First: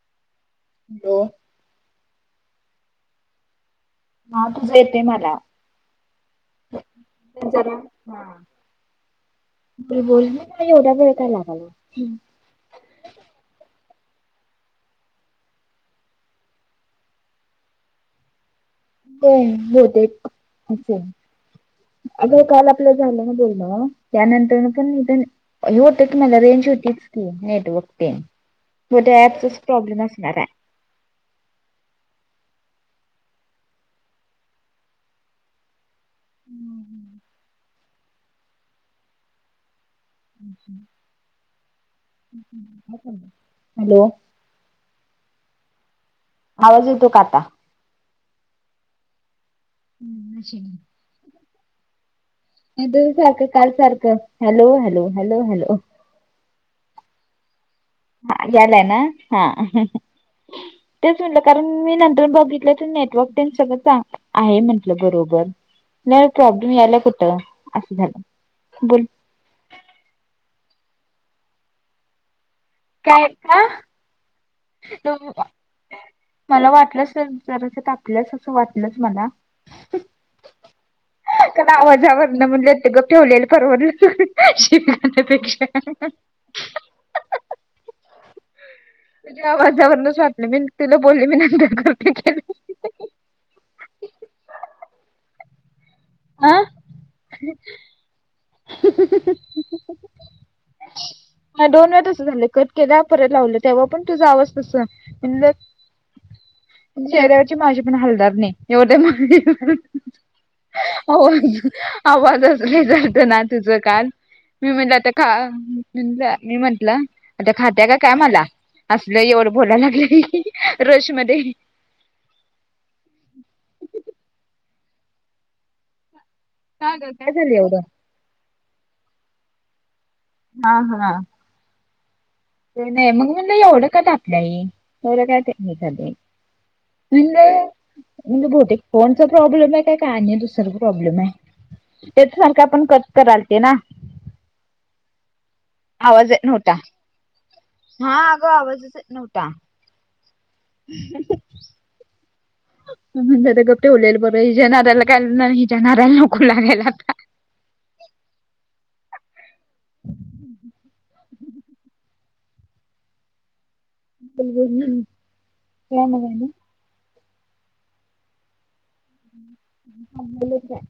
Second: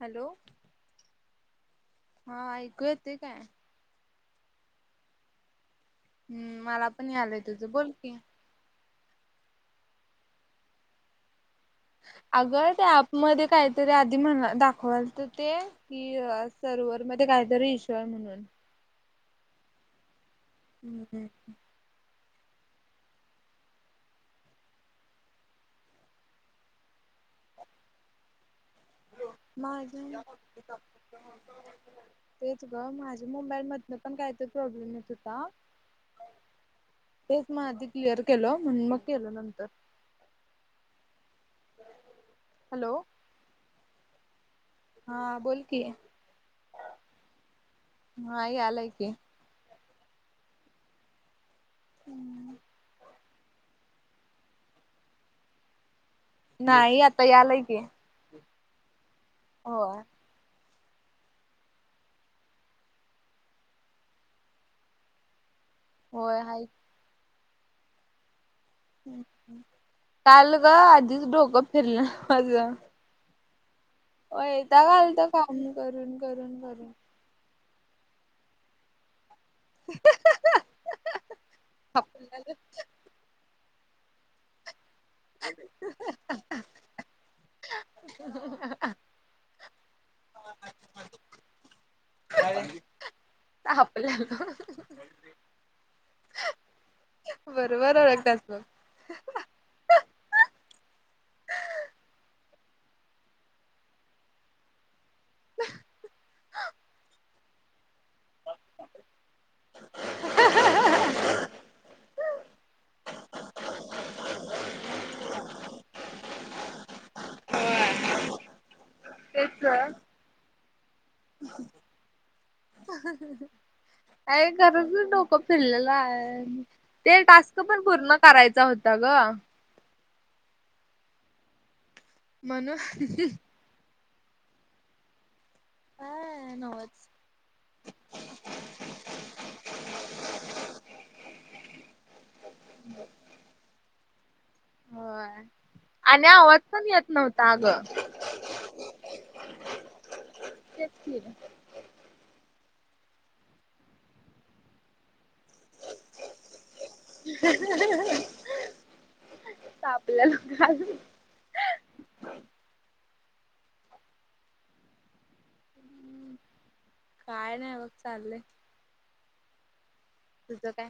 Hello लो हा, ऐकू येतय काय? हा, तुझं येतय मला हूं, मला पण यालंय तुझं, बोल की, म बोल ना का एवढा वेळ लागलोय. हु अगं त्या अँपमध्ये कायतरी आधी म्हण दाखवालत ते की, सरवर मध्ये कायतरी इशु आय म्हणून होय. बहुतेक असल हम्म अग, काल आपलं झालं ना बोलण, त्यानंतर न पण मी पण हे होत की, मला रेंज होतीच की, नेटवर्क तेनं, म ते अँप तेच प्रॉब्लेम असणार हाय [unintelligible] ते ग माझ्या मोंबाईल मधन पण कायतरं प्रॉब्लेम येत होता. तेच म आधी क्लिअर केलं. म्हणून मग केलं नंतर हु हु हूं हूं हॅलो काय चालंय, हॅलो हा बोल की, आवाज येतो का आता हा यालाय की, हूं [unintelligible] हुम्म त्या दिवस सारख, काल सारख, हॅलो, हॅलो, हॅलो, हॅलो नाही. आता यालाय की, हा, यालाय ना, हा होय तेच म्हणलं कारण मी नंतर यून बघितलं तर नेटवर्क तेन सगळं चांगल आहे म्हंटलं बरोबर. नाही मग होय हाय प्रॉब्लेम यायलाय कुठं? असं झालं की. काल ग आधीच डोकं फिरलं माज काय [unintelligible] वैताग आलता काम करून, करून, मला करून वाटलंच जरास तापल्यास असं वाटलंच मला हम का आवाजावर न आपल्याला म्हणलं गप्प ठेवलेलं परवडलं [unintelligible] पेक्षा ह ह ह तुझ्या आवाजावरनचं वाटलं मी तिला बोलली बी नाही, [unintelligible] तापल्या ह ह आ बरोबर ओळकत्यास बग [unintelligible] [unintelligible] [inaudible] नाही दोन वेळा तसं झालं कट केला परत लावले तेव्हा पण तुझा आवाज तस [unintelligible] [unintelligible] ची माझे पण हलणार नाही एवढ्या ह ह आ आवाजच वेगळा हूता ना तुझं काल, मी म्हणलं आता काय [unintelligible] मी म्हंटल आता खात्या का काय मला? आसलं तेच एवढं बोलाय काय लागल्या रशमध्ये ह ह अ काय दररोजच डोकं फिरलेलं हाय. का गं ते काय झालं टास्क एवढं? पण पूर्ण करायचा हुता ग. हा हा म्हणून ते नाही मग म्हणलं एवढं का तापल्या ही, एवढं काय [unintelligible] झालय. काय नव्हच. हो म्हणलं बहुतेक फोन चा प्रॉब्लेम हाय काय आणि दुसरचं प्रॉब्लेम हाय. तेच सारखं आपण कट करालते ना. होय आणि येत आवाज नव्हता. पण येत नव्हता अगं हा अगं आवाजच येत नव्हता. तेच की म्हणलं आता गप ठेवलेल बरं हिच्या नादाला काय न हिच्या नादाला नको लागायला [inaudible] तापल्या अजून [unintelligible] काय मग आणि काय नाही बघ चाललय. [unintelligible] तुझं काय?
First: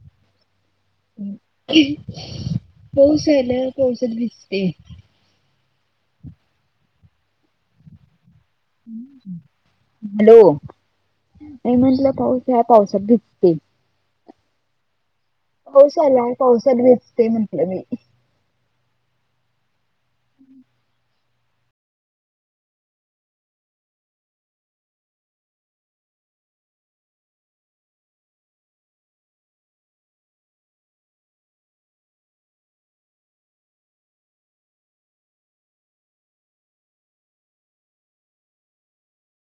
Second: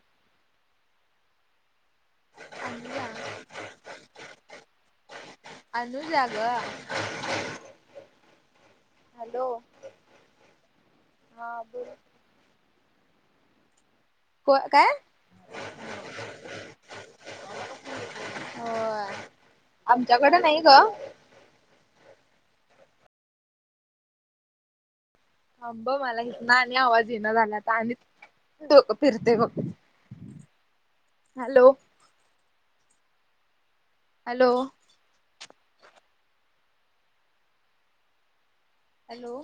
अनुजा पऊस आल्यावर पावसात भिजते. [inaudible] आणू ला ग हॅलो. हॅलो हा नाही बोल. म्हटलं पाऊस हाय पावसात भिजते. होय काय? पाऊस आलाय पावसाला भिजते म्हटलं मी. होय आमच्याकड नाही ग थांबा मला हीतन आणि आवाज यीना झालाय आता आणि डोकं फिरतय बघ, hello hello hello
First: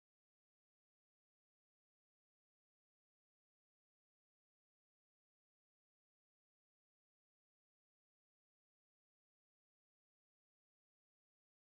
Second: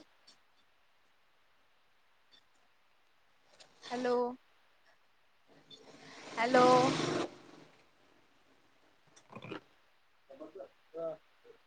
[inaudible] hello, hello [inaudible]